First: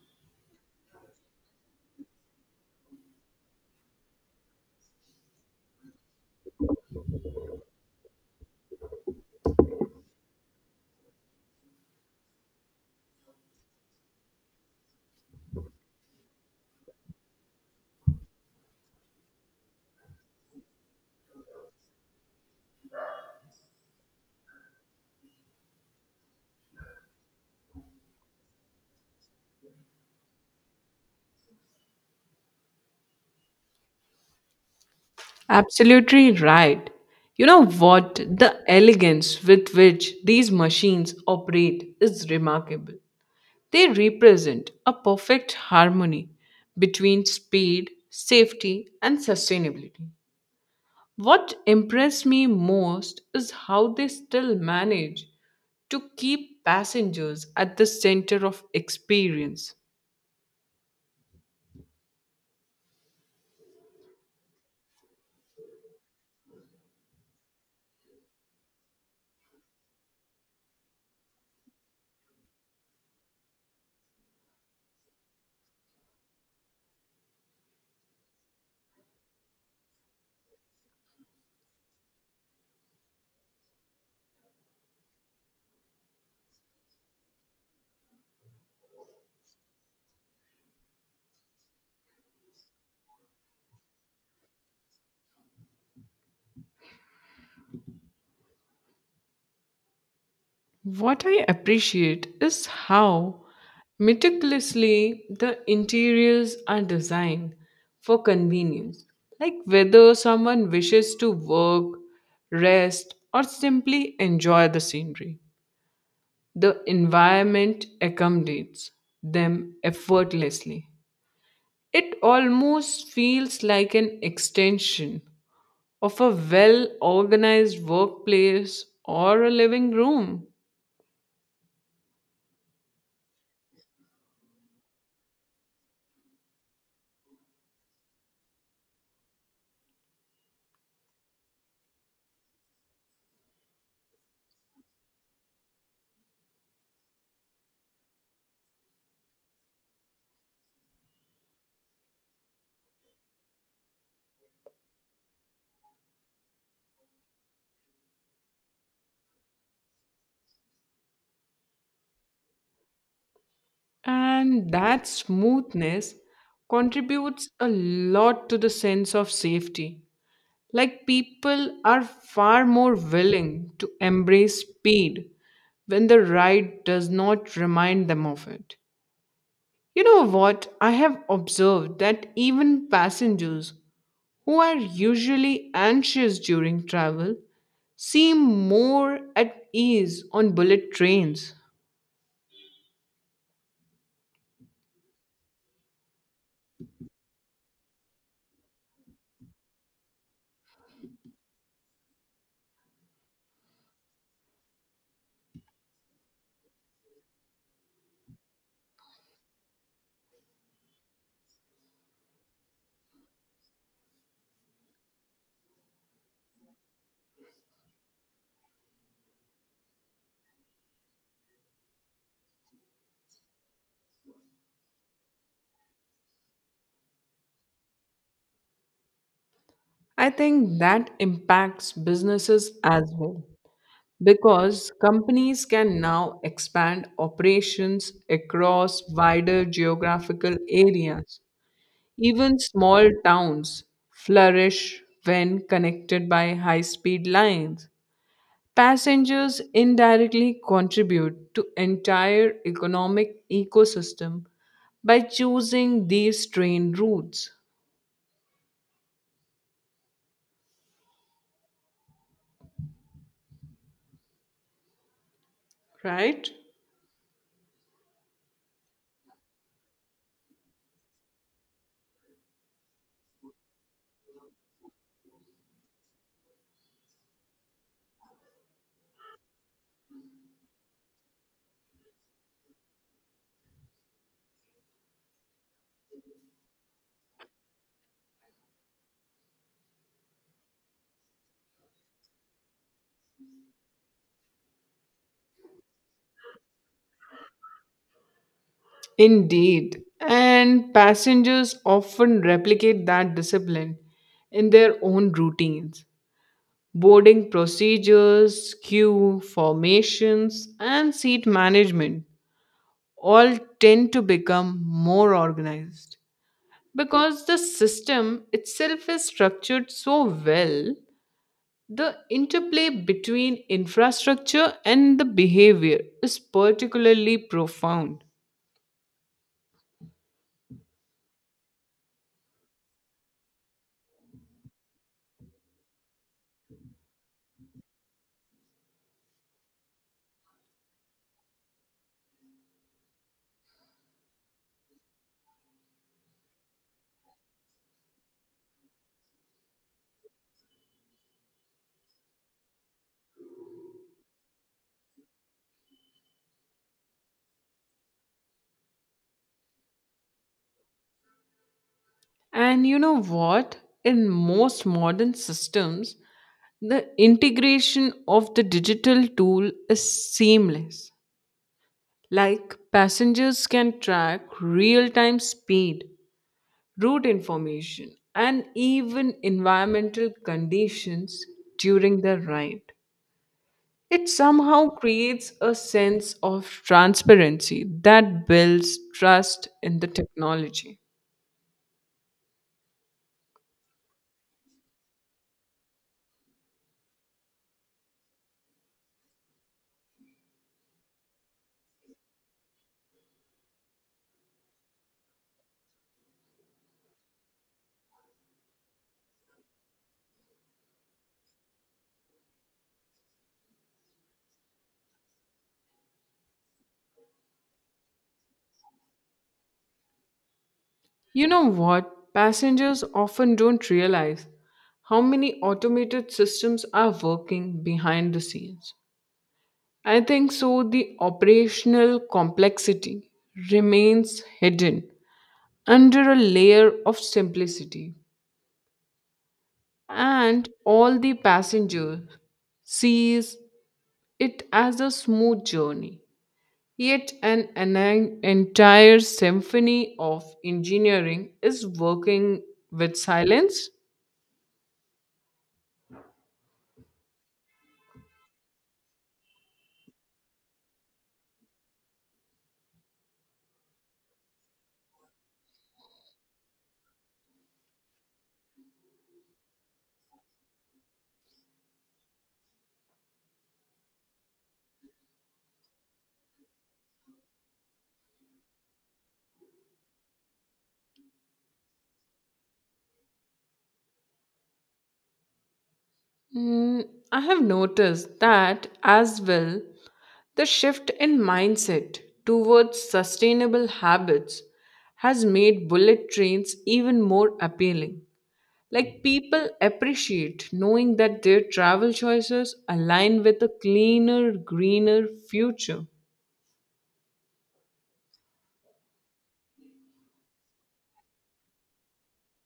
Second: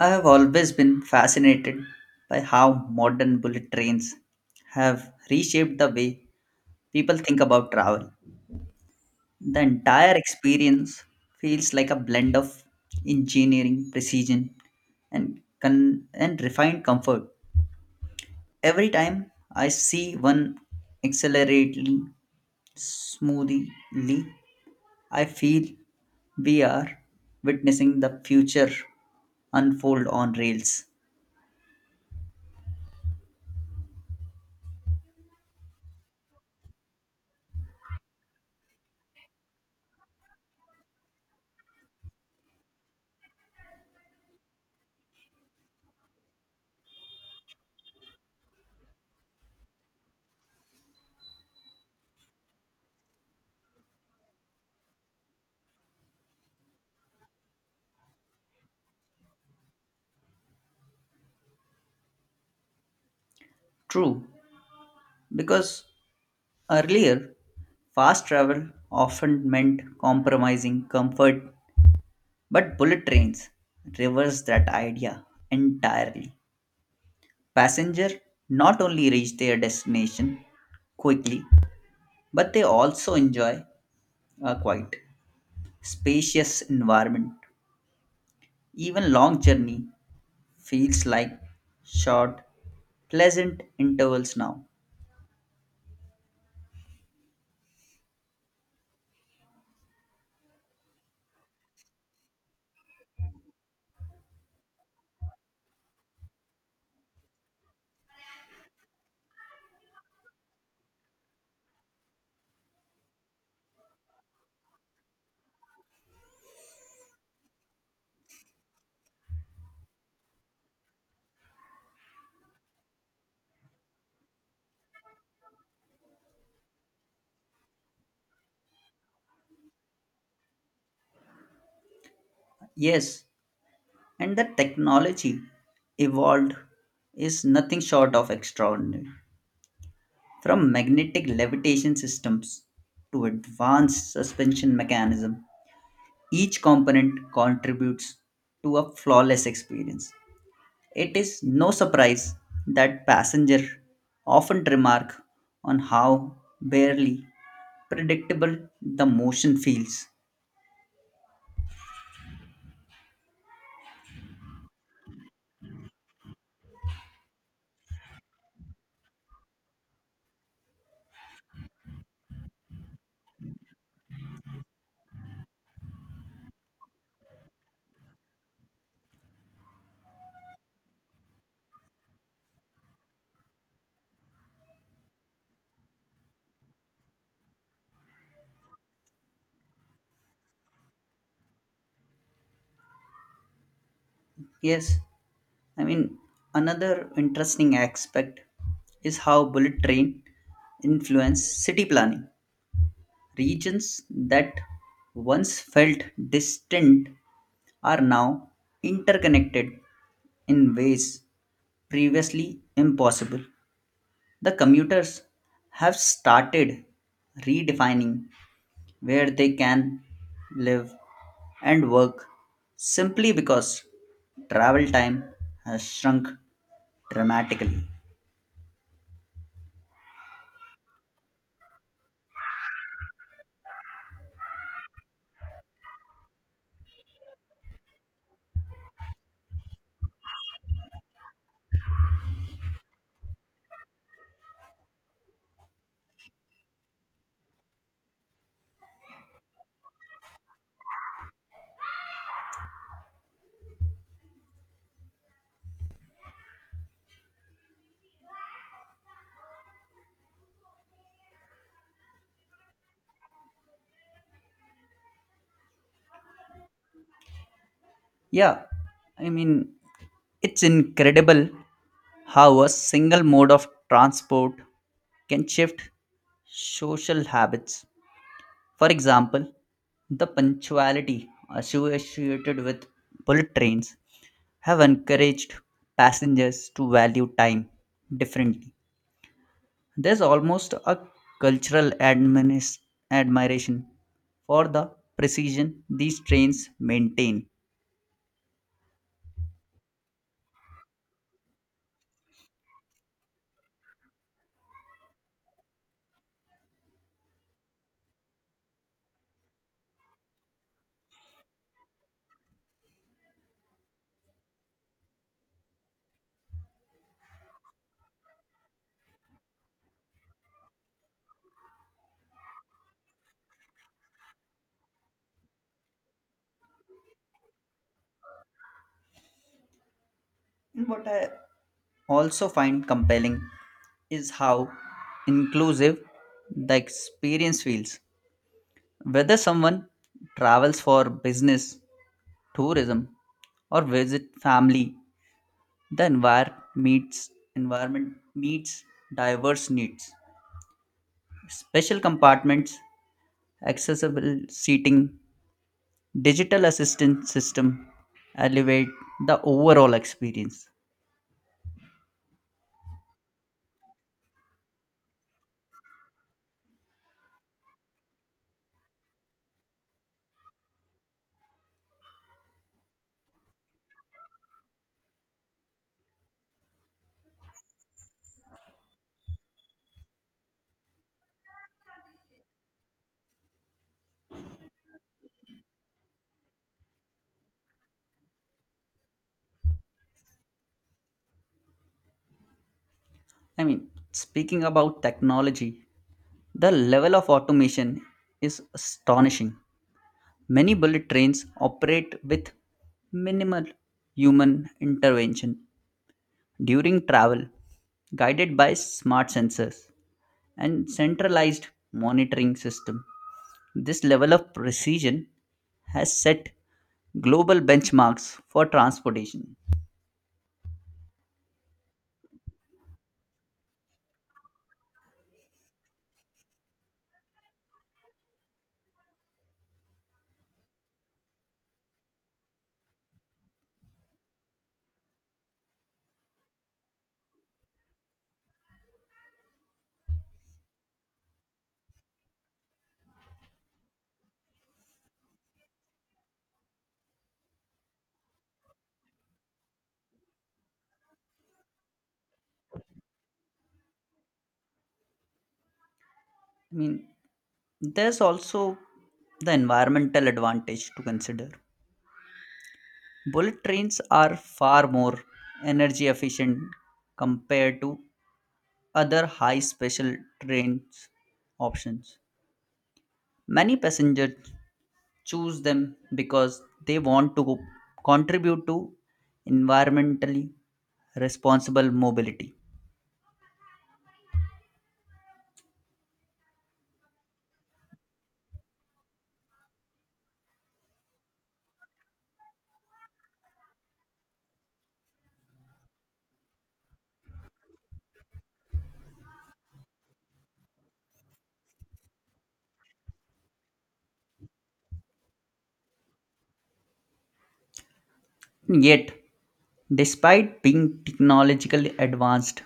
I have always been fascinated by how modern bullet trains have reshaped the way people think about travel. The entire experience feels like a blend of engineering, precision, and refined comfort. Every time I see one accelerating smoothly, I feel we are witnessing the future unfold on rails. Absolutely right. You know what? The elegance with which these machines operate is remarkable. They represent a perfect harmony between speed, safety, and sustainability. What impressed me most is how they still manage to keep passengers at the center of experience. True, because earlier, fast travel often meant compromising comfort, but bullet trains reversed that idea entirely. Passengers not only reach their destination quickly, but they also enjoy a quiet, spacious environment. Even long journey feels like short, pleasant intervals now. What I appreciate is how meticulously the interiors are designed for convenience. Like whether someone wishes to work, rest, or simply enjoy the scenery, the environment accommodates them effortlessly. It almost feels like an extension of a well organized workplace or a living room. Yes, and the technology evolved is nothing short of extraordinary. From magnetic levitation systems to advanced suspension mechanism, each component contributes to a flawless experience. It is no surprise that passengers often remark on how barely predictable the motion feels. And that smoothness contributes a lot to the sense of safety. Like people are far more willing to embrace speed when the ride does not remind them of it. You know what? I have observed that even passengers who are usually anxious during travel seem more at ease on bullet trains. Yes, I mean, another interesting aspect is how bullet train influence city planning. Regions that once felt distant are now interconnected in ways previously impossible. The commuters have started redefining where they can live and work simply because travel time has shrunk dramatically. I think that impacts businesses as well because companies can now expand operations across wider geographical areas. Even small towns flourish when connected by high speed lines. Passengers indirectly contribute to entire economic ecosystem by choosing these train routes, right? Yeah, I mean, it's incredible how a single mode of transport can shift social habits. For example, the punctuality associated with bullet trains have encouraged passengers to value time differently. There's almost a cultural admiration for the precision these trains maintain. Indeed, and passengers often replicate that discipline in their own routines. Boarding procedures, queue formations, and seat management all tend to become more organized. Because the system itself is structured so well, the interplay between infrastructure and the behavior is particularly profound. What I also find compelling is how inclusive the experience feels. Whether someone travels for business, tourism, or visit family, the environment meets diverse needs. Special compartments, accessible seating, digital assistance system elevate the overall experience. And you know what? In most modern systems, the integration of the digital tool is seamless. Like passengers can track real time speed, route information, and even environmental conditions during the ride. It somehow creates a sense of transparency that builds trust in the technology. Speaking about technology, the level of automation is astonishing. Many bullet trains operate with minimal human intervention during travel, guided by smart sensors and centralized monitoring system. This level of precision has set global benchmarks for transportation. You know what? Passengers often don't realize how many automated systems are working behind the scenes. I think so, the operational complexity remains hidden under a layer of simplicity, and all the passenger sees it as a smooth journey. Yet, an entire symphony of engineering is working with silence. I mean, there's also the environmental advantage to consider. Bullet trains are far more energy efficient compared to other high special trains options. Many passengers choose them because they want to contribute to environmentally responsible mobility. Mm, I have noticed that as well. The shift in mindset towards sustainable habits has made bullet trains even more appealing. Like people appreciate knowing that their travel choices align with a cleaner, greener future. Yet, despite being technologically advanced,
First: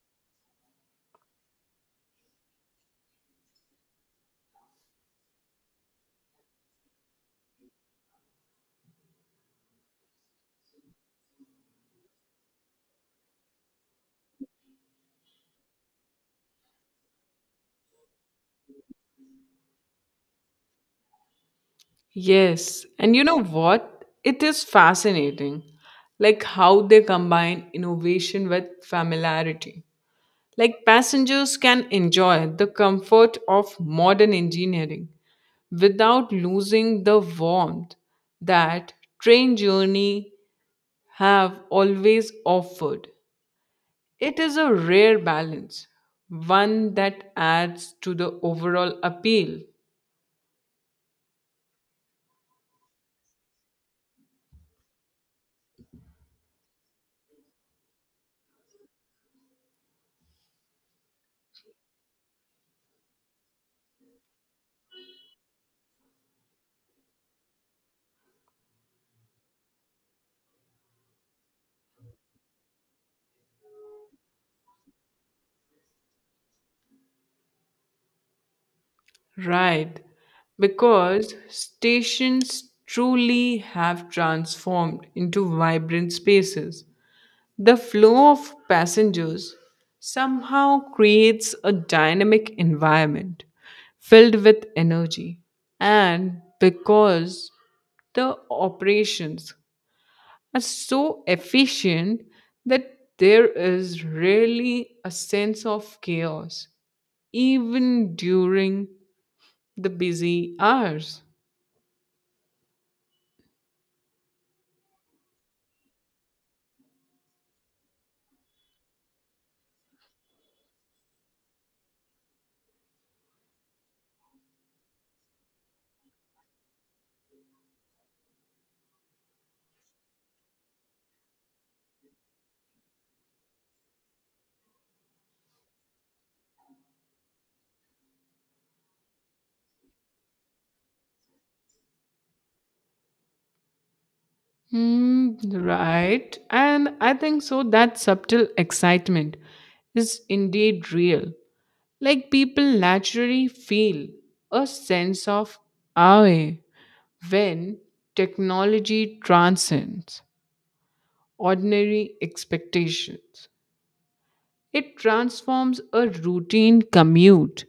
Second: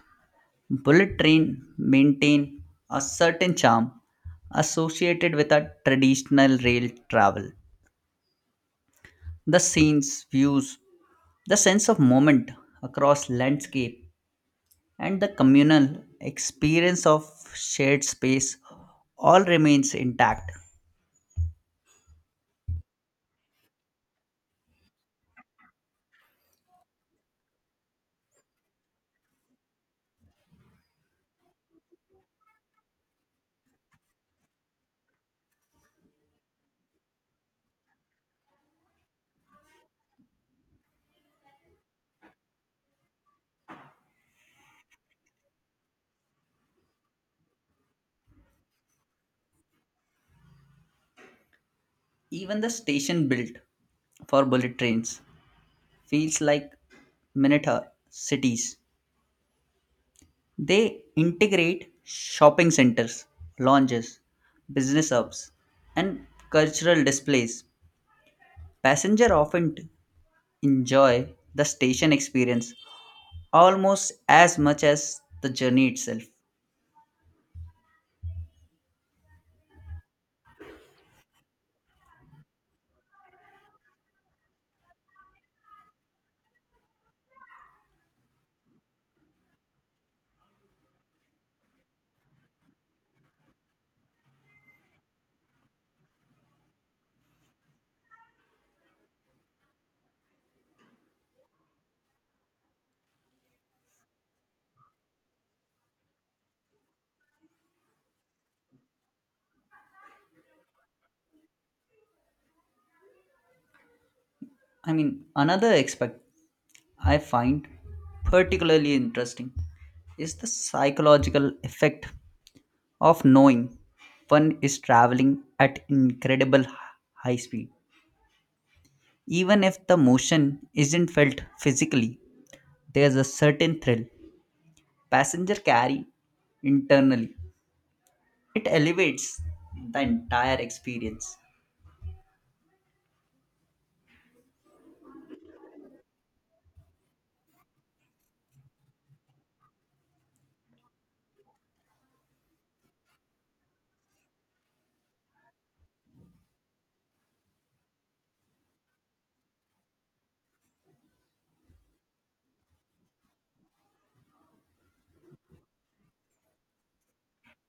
bullet train maintain a certain charm associated with a traditional rail travel. The scenes, views, the sense of moment across landscape, and the communal experience of shared space all remains intact. Yes, and you know what? It is fascinating, like how they combine innovation with familiarity. Like passengers can enjoy the comfort of modern engineering without losing the warmth that train journey have always offered. It is a rare balance, one that adds to the overall appeal. Even the station built for bullet trains feels like miniature cities. They integrate shopping centers, lounges, business hubs, and cultural displays. Passengers often enjoy the station experience almost as much as the journey itself. Right, because stations truly have transformed into vibrant spaces. The flow of passengers somehow creates a dynamic environment filled with energy. And because the operations are so efficient that there is really a sense of chaos, even during the busy hours. Another aspect I find particularly interesting is the psychological effect of knowing one is traveling at incredible high speed. Even if the motion isn't felt physically, there's a certain thrill passenger carry internally. It elevates the entire experience. Hmm, right. And I think so that subtle excitement is indeed real. Like people naturally feel a sense of awe when technology transcends ordinary expectations. It transforms a routine commute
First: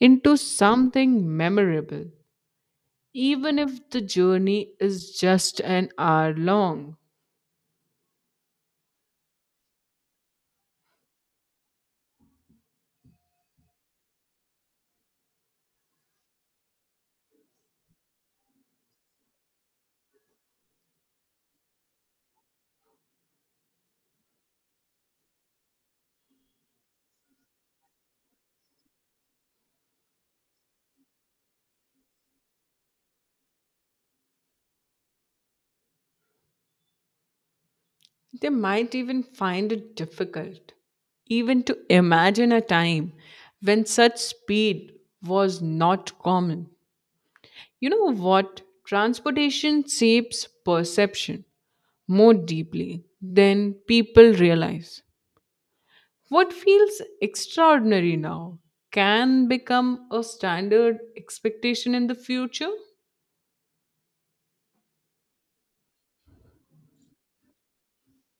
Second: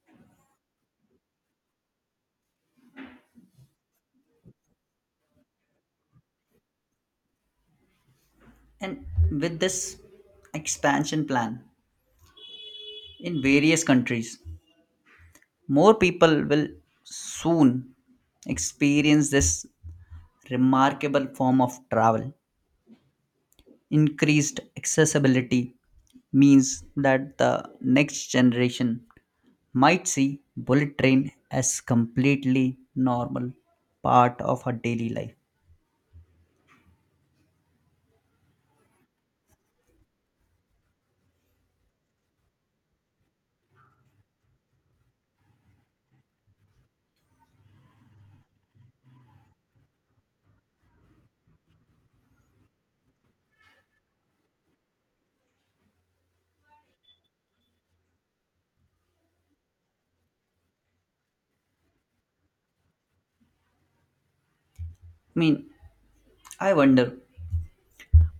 into something memorable, even if the journey is just an hour long. And with this expansion plan, in various countries. More people will soon experience this remarkable form of travel. Increased accessibility means that the next generation might see bullet train as completely normal part of her daily life. They might even find it difficult even to imagine a time when such speed was not common. You know what? Transportation shapes perception more deeply than people realize. What feels extraordinary now can become a standard expectation in the future. I mean, I wonder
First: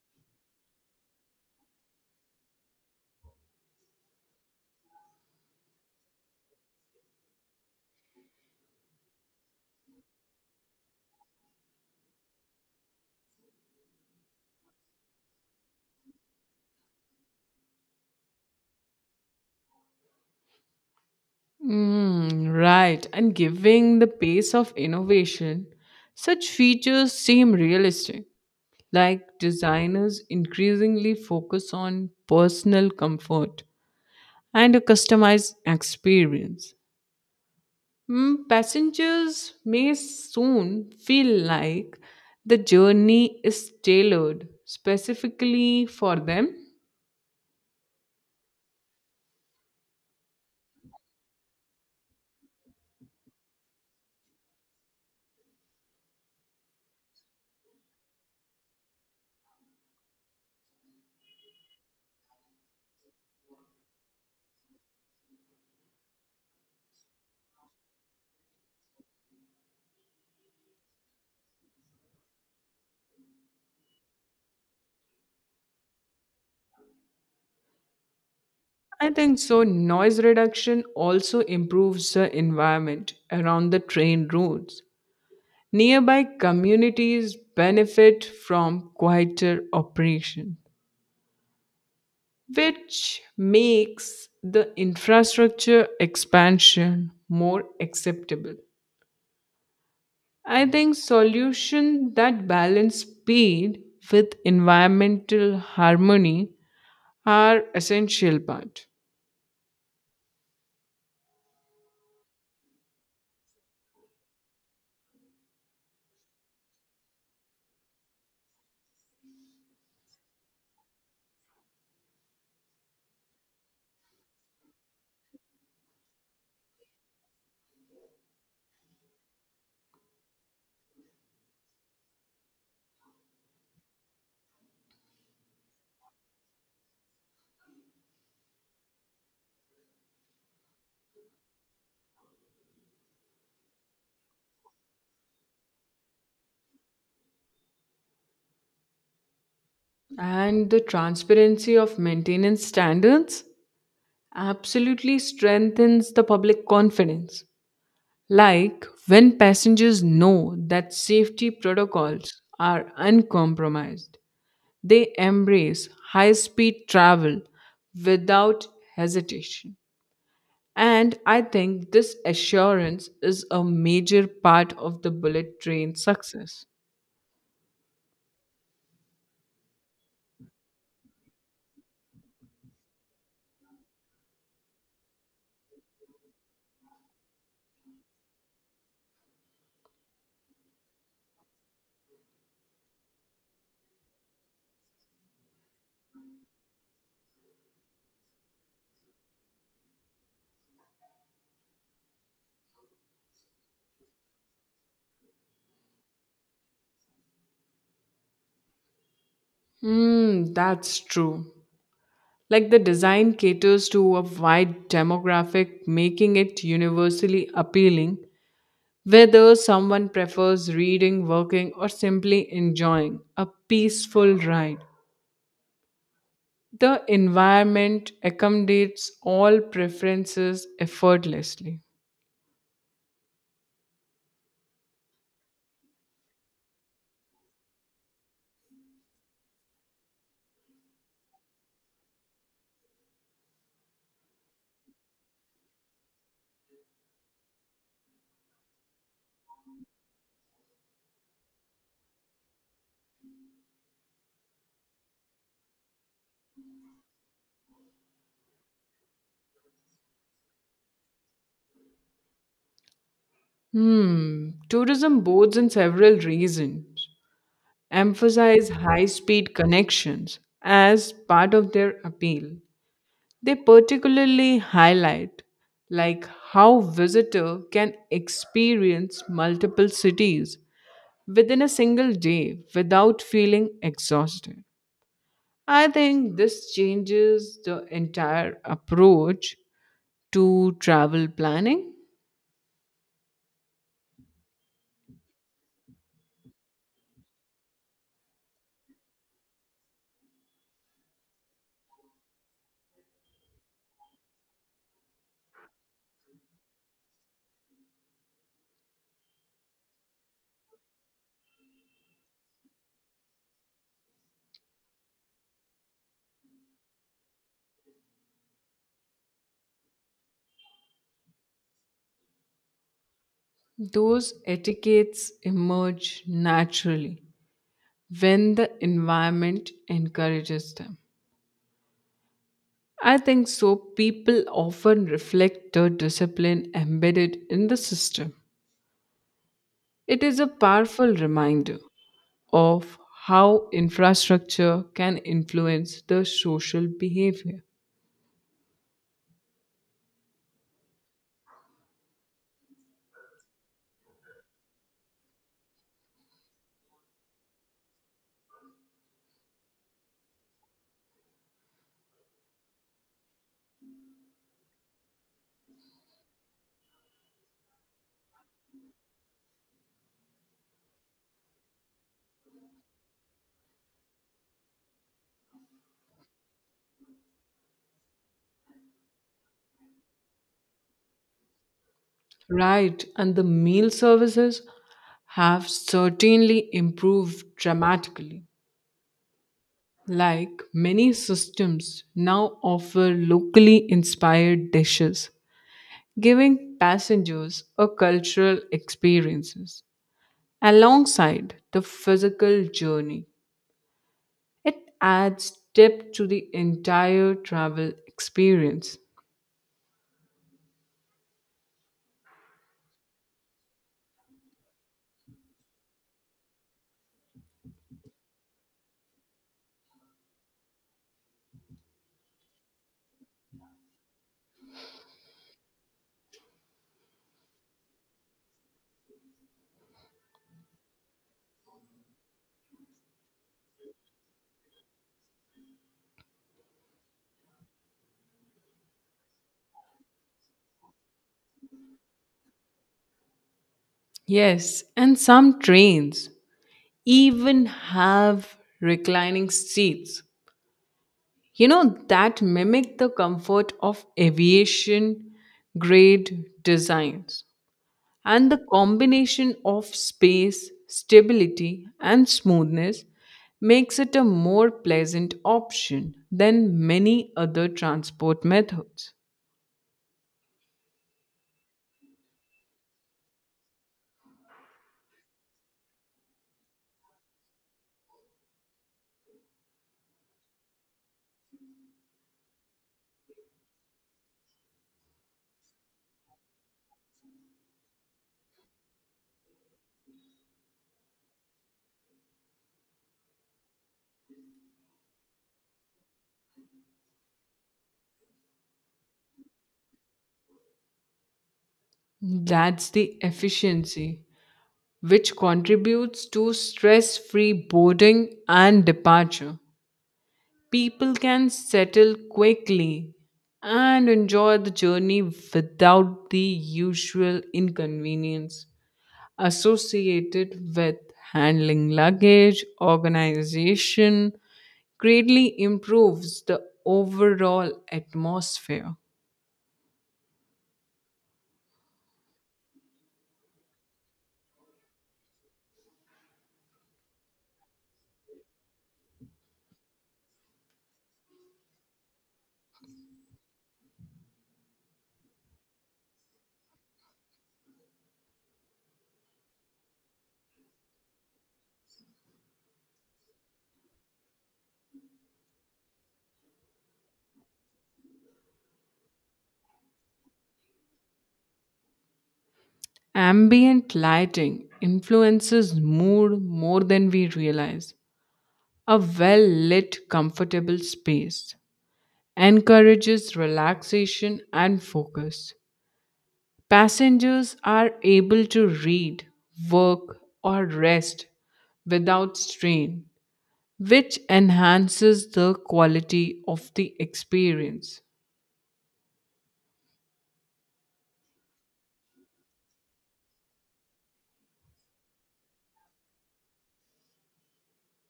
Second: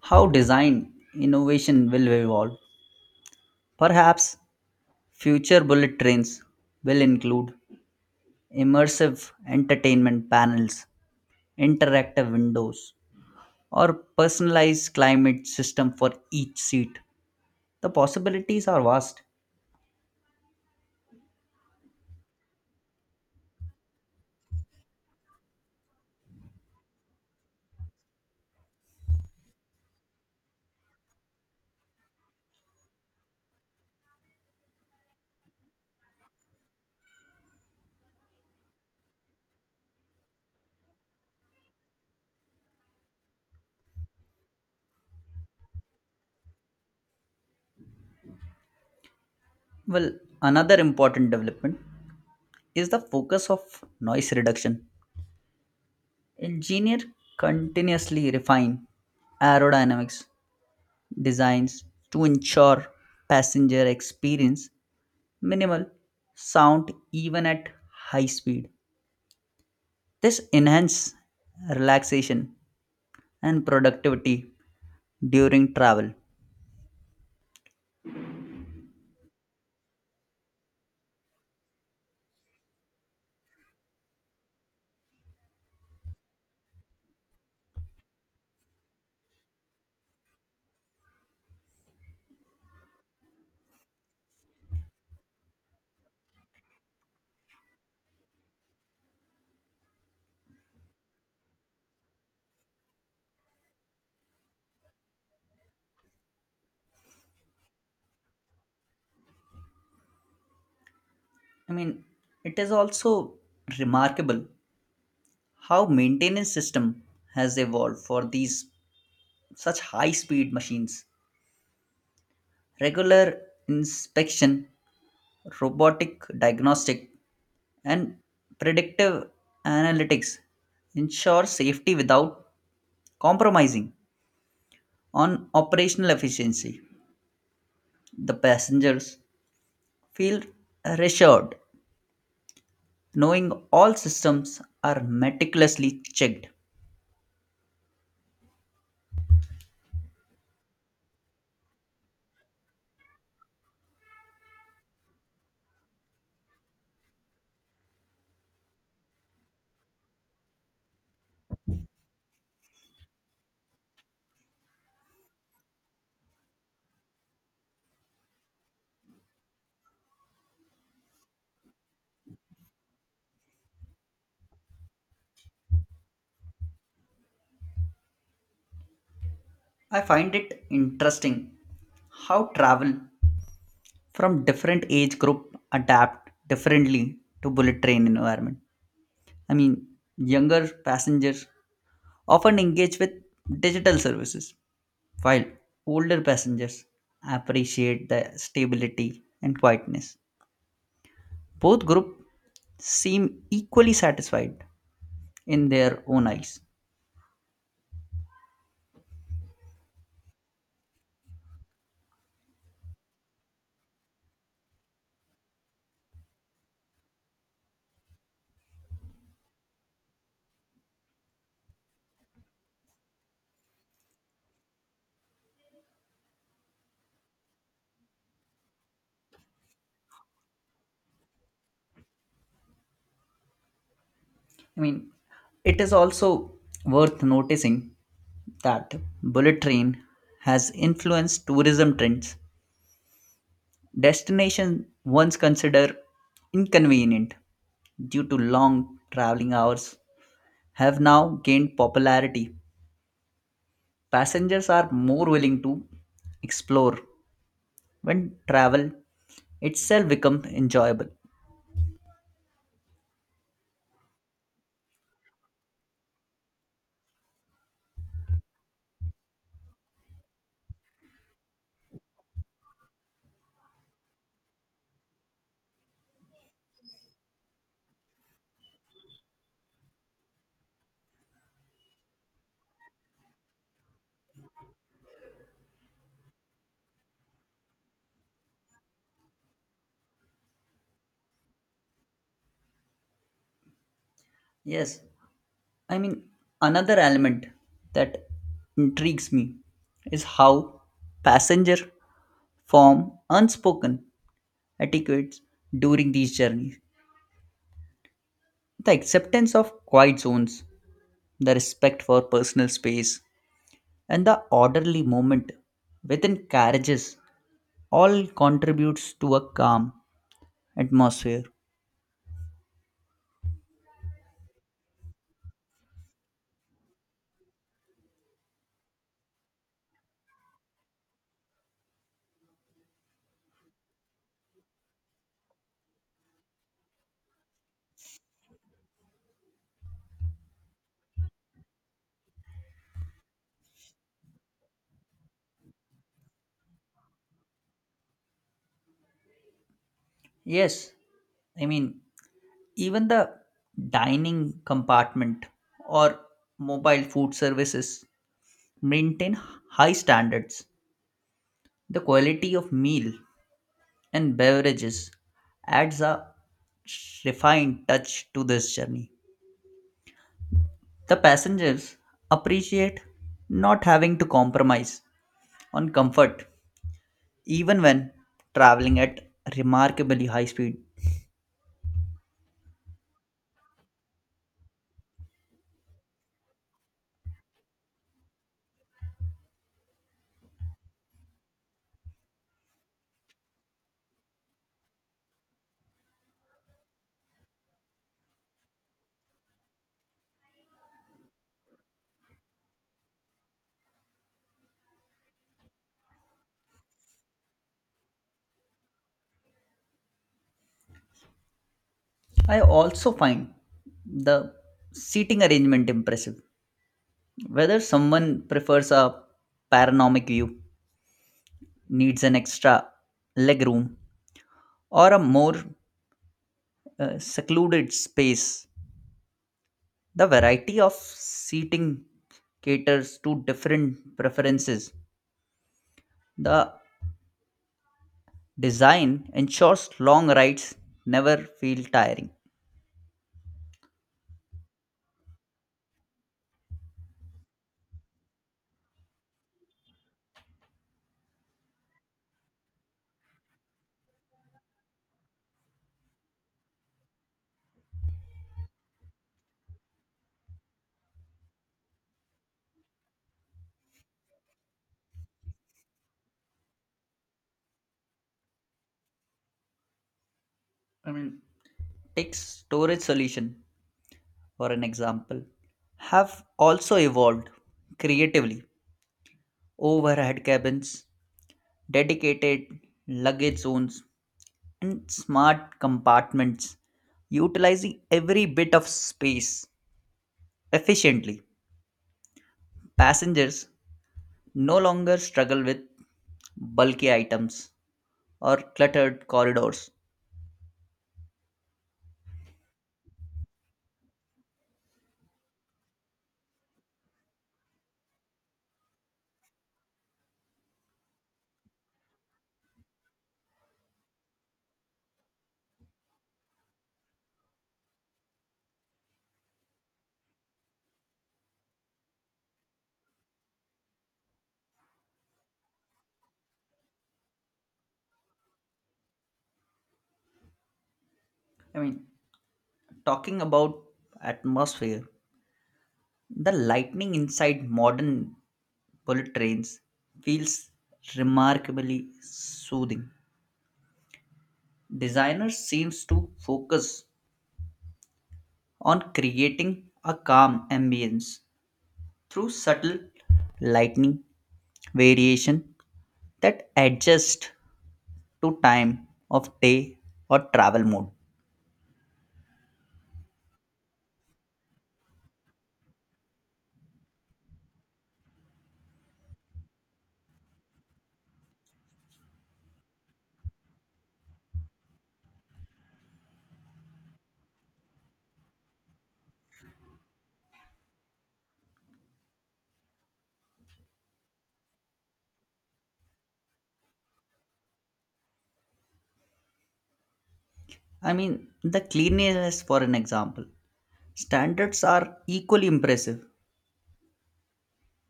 how design innovation will evolve. Perhaps future bullet trains will include immersive entertainment panels, interactive windows, or personalized climate system for each seat. The possibilities are vast. Mm, right, and giving the pace of innovation, such features seem realistic, like designers increasingly focus on personal comfort and a customized experience. Mm, passengers may soon feel like the journey is tailored specifically for them. Well, another important development is the focus of noise reduction. Engineers continuously refine aerodynamics designs to ensure passenger experience minimal sound even at high speed. This enhances relaxation and productivity during travel. I think so. Noise reduction also improves the environment around the train routes. Nearby communities benefit from quieter operation, which makes the infrastructure expansion more acceptable. I think solutions that balance speed with environmental harmony are essential part. I mean, it is also remarkable how maintenance system has evolved for these such high speed machines. Regular inspection, robotic diagnostic and predictive analytics ensure safety without compromising on operational efficiency. The passengers feel reassured knowing all systems are meticulously checked. And the transparency of maintenance standards absolutely strengthens the public confidence. Like when passengers know that safety protocols are uncompromised, they embrace high speed travel without hesitation. And I think this assurance is a major part of the bullet train success. I find it interesting how travel from different age group adapt differently to bullet train environment. I mean, Younger passengers often engage with digital services, while older passengers appreciate the stability and quietness. Both group seem equally satisfied in their own eyes. Hmm, that's true. Like the design caters to a wide demographic, making it universally appealing, whether someone prefers reading, working, or simply enjoying a peaceful ride. The environment accommodates all preferences effortlessly. I mean, it is also worth noticing that bullet train has influenced tourism trends. Destinations once considered inconvenient due to long traveling hours have now gained popularity. Passengers are more willing to explore when travel itself becomes enjoyable. Hmm, tourism boards in several reasons emphasize high speed connections as part of their appeal. They particularly highlight like how visitor can experience multiple cities within a single day without feeling exhausted. I think this changes the entire approach to travel planning. Yes, I mean, another element that intrigues me is how passenger form unspoken etiquettes during these journeys, the acceptance of quiet zones, the respect for personal space, and the orderly movement within carriages all contributes to a calm atmosphere. Those etiquettes emerge naturally when the environment encourages them. I think so. People often reflect the discipline embedded in the system. It is a powerful reminder of how infrastructure can influence the social behavior. Yes, I mean, even the dining compartment or mobile food services maintain high standards. The quality of meal and beverages adds a refined touch to this journey. The passengers appreciate not having to compromise on comfort even when traveling at remarkably high speed. Right, and the meal services have certainly improved dramatically. Like many systems now offer locally inspired dishes, giving passengers a cultural experiences. Alongside the physical journey, it adds depth to the entire travel experience. I also find the seating arrangement impressive. Whether someone prefers a panoramic view, needs an extra leg room, or a more secluded space. The variety of seating caters to different preferences. The design ensures long rides never feel tiring. Yes, and some trains even have reclining seats. You know, that mimic the comfort of aviation grade designs. And the combination of space, stability, and smoothness makes it a more pleasant option than many other transport methods. I mean, Take storage solution for an example, have also evolved creatively. Overhead cabins, dedicated luggage zones, and smart compartments utilizing every bit of space efficiently. Passengers no longer struggle with bulky items or cluttered corridors. That's the efficiency, which contributes to stress free boarding and departure. People can settle quickly and enjoy the journey without the usual inconvenience associated with handling luggage organization greatly improves the overall atmosphere. I mean, Talking about atmosphere, the lightning inside modern bullet trains feels remarkably soothing. Designers seems to focus on creating a calm ambience through subtle lightning variation that adjust to time of day or travel mode. Ambient lighting influences mood more than we realize. A well lit, comfortable space encourages relaxation and focus. Passengers are able to read, work, or rest without strain, which enhances the quality of the experience. The cleanliness, for an example, standards are equally impressive.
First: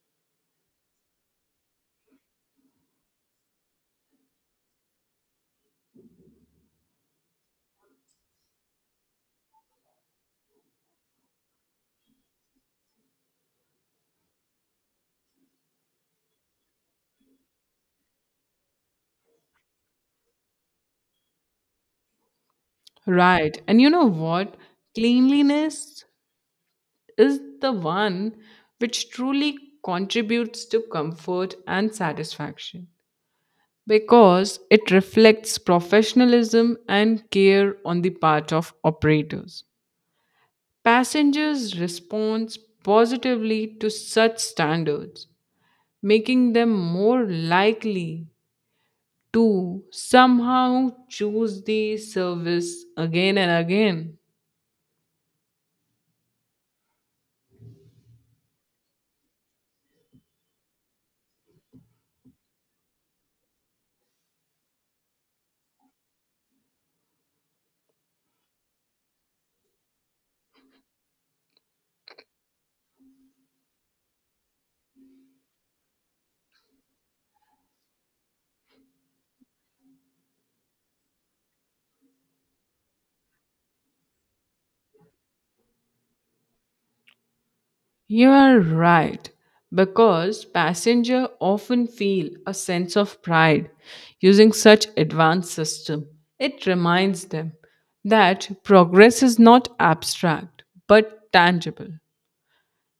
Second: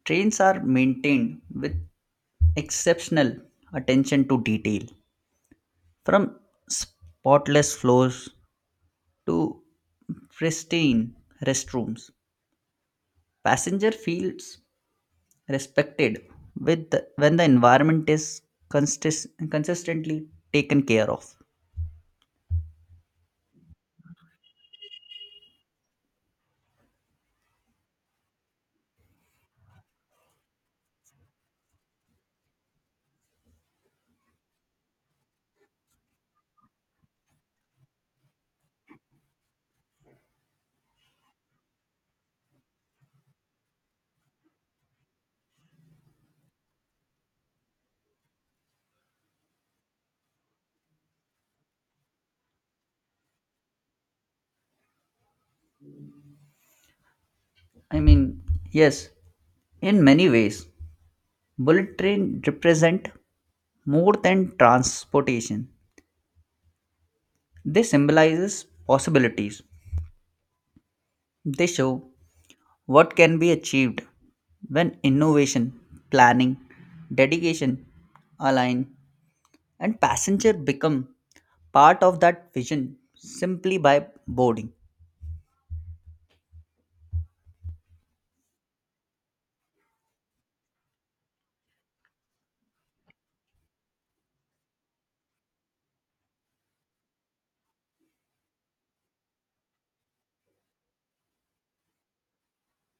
Trains are maintained with exceptional attention to detail, from spotless floors to pristine restrooms. Passenger feels respected when the environment is consistently taken care of. Right. And you know what? Cleanliness is the one which truly contributes to comfort and satisfaction because it reflects professionalism and care on the part of operators. Passengers respond positively to such standards, making them more likely to somehow choose the service again and again. I mean, yes, in many ways, bullet train represent more than transportation. They symbolizes possibilities. They show what can be achieved when innovation, planning, dedication align and passenger become part of that vision simply by boarding. You are right, because passenger often feel a sense of pride using such advanced system. It reminds them that progress is not abstract but tangible.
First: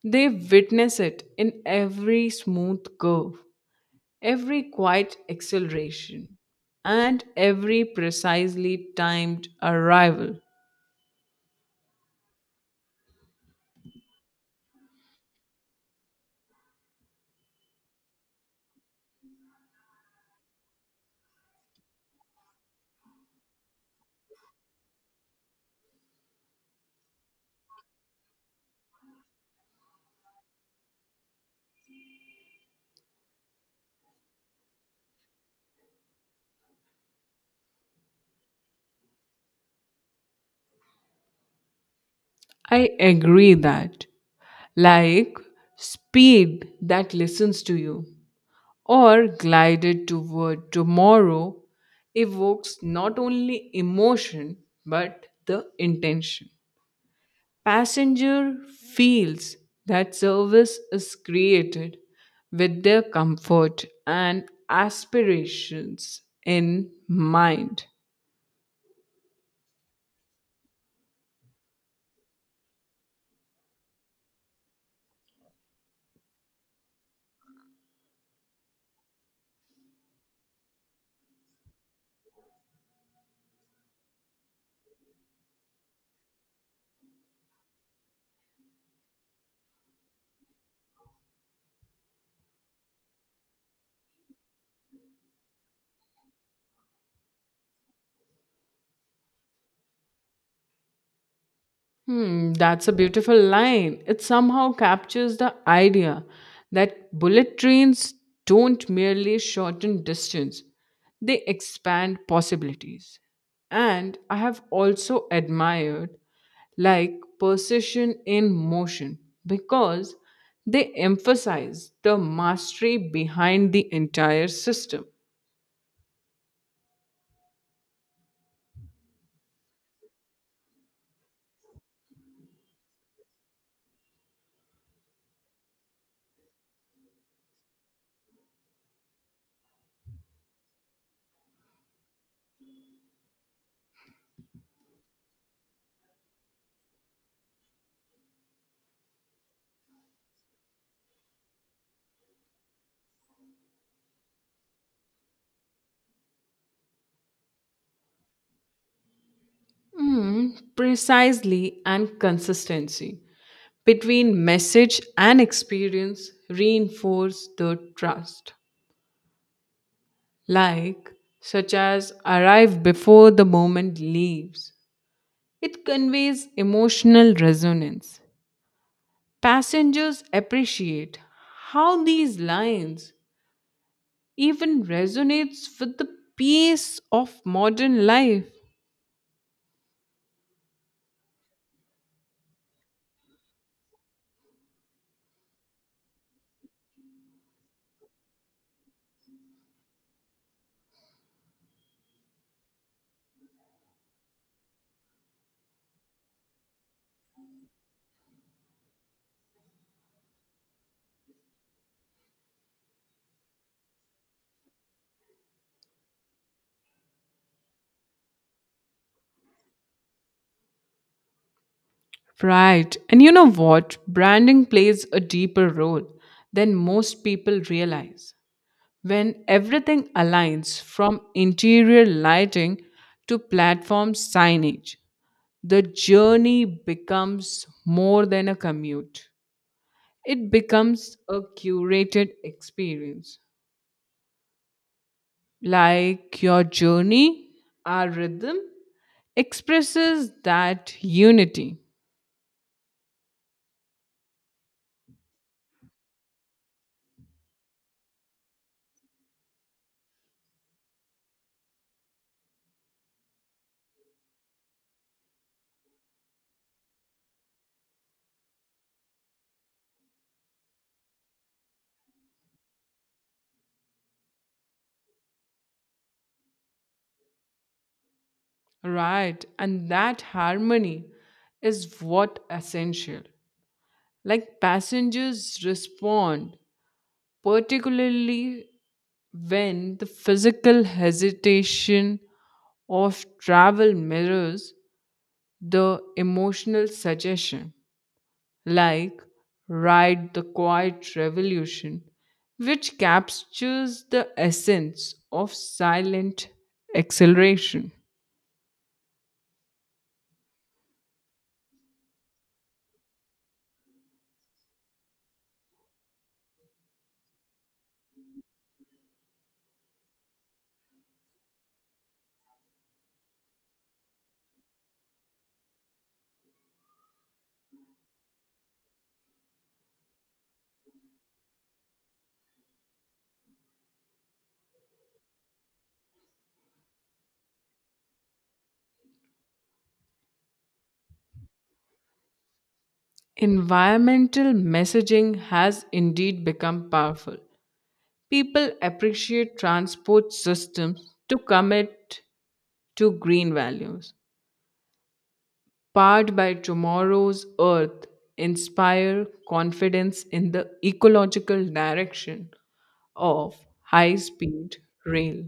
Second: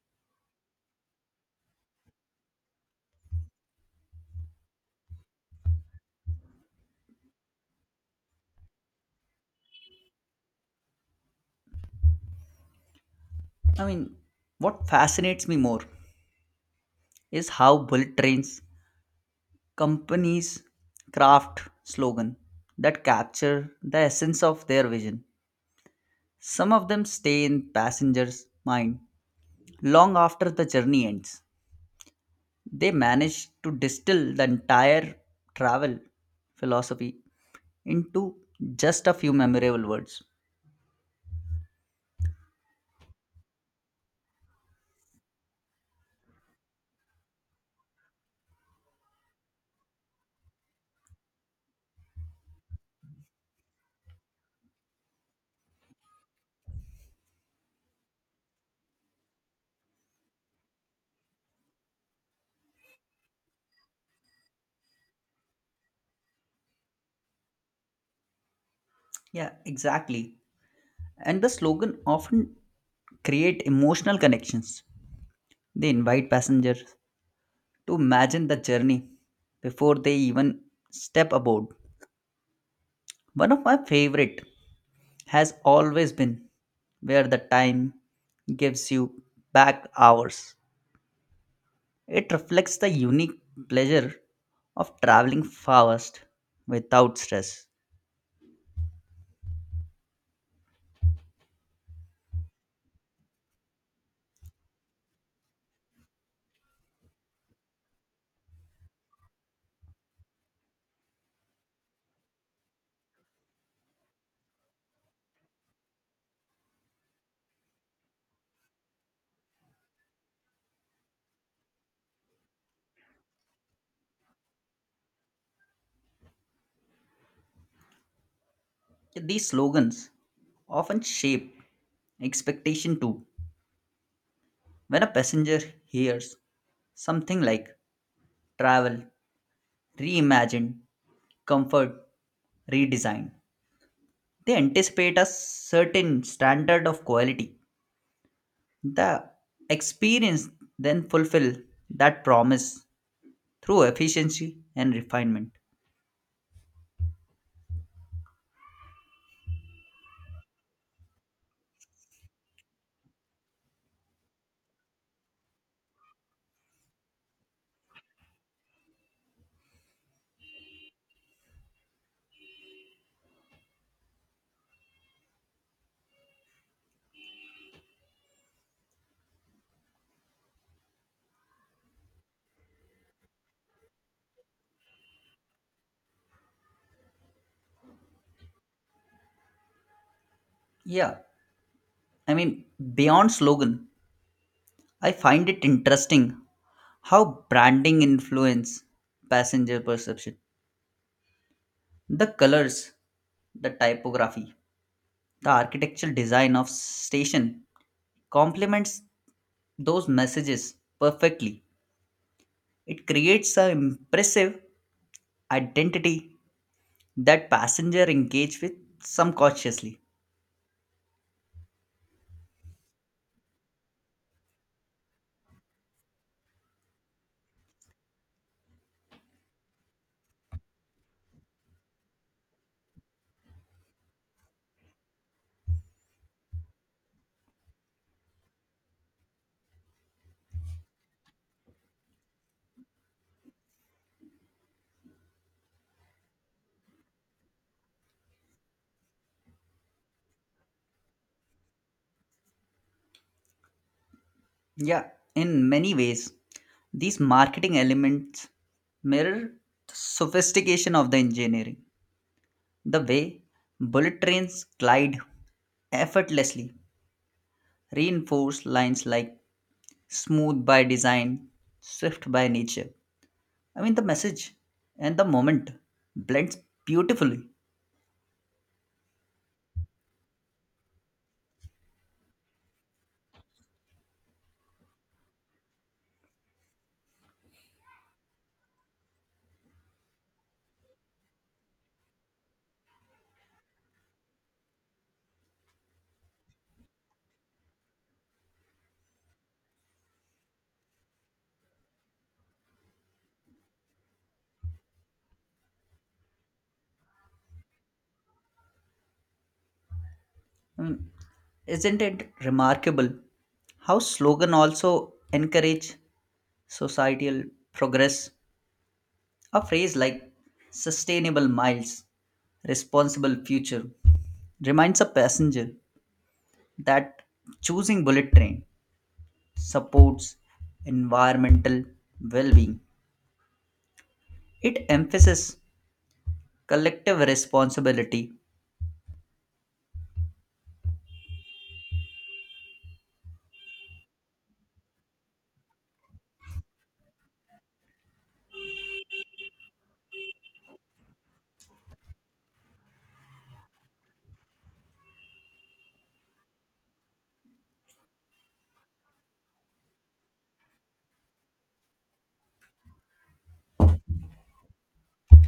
They witness it in every smooth curve, every quiet acceleration, and every precisely timed arrival. I mean, what fascinates me more is how bullet trains companies craft slogan that capture the essence of their vision. Some of them stay in passengers' mind long after the journey ends. They manage to distill the entire travel philosophy into just a few memorable words. I agree that, like speed that listens to you, or glided toward tomorrow, evokes not only emotion but the intention. Passenger feels that service is created with their comfort and aspirations in mind. Yeah, exactly. And the slogan often create emotional connections. They invite passengers to imagine the journey before they even step aboard. One of my favorite has always been "where the time gives you back hours." It reflects the unique pleasure of traveling fast without stress. Hmm, that's a beautiful line. It somehow captures the idea that bullet trains don't merely shorten distance, they expand possibilities. And I have also admired like precision in motion because they emphasize the mastery behind the entire system. These slogans often shape expectation too. When a passenger hears something like "travel, reimagined, comfort, redesign," they anticipate a certain standard of quality. The experience then fulfill that promise through efficiency and refinement. Mm, precisely and consistency between message and experience reinforce the trust, like such as arrive before the moment leaves, it conveys emotional resonance. Passengers appreciate how these lines even resonates with the pace of modern life. Yeah, I mean, beyond slogan, I find it interesting how branding influence passenger perception. The colors, the typography, the architectural design of station complements those messages perfectly. It creates an impressive identity that passenger engage with some cautiously. Right, and you know what, branding plays a deeper role than most people realize. When everything aligns from interior lighting to platform signage, the journey becomes more than a commute. It becomes a curated experience. Like your journey, our rhythm expresses that unity, Yeah, in many ways, these marketing elements mirror the sophistication of the engineering. The way bullet trains glide effortlessly reinforce lines like "smooth by design, swift by nature." The message and the moment blends beautifully. right? And that harmony is what essential, like passengers respond particularly when the physical hesitation of travel mirrors the emotional suggestion, like Ride the Quiet Revolution, which captures the essence of silent acceleration. I mean, isn't it remarkable how slogan also encourage societal progress? A phrase like "sustainable miles, responsible future" reminds a passenger that choosing bullet train supports environmental well-being. It emphasizes collective responsibility. Environmental messaging has indeed become powerful. People appreciate transport systems to commit to green values powered by tomorrow's earth, inspire confidence in the ecological direction of high speed rail.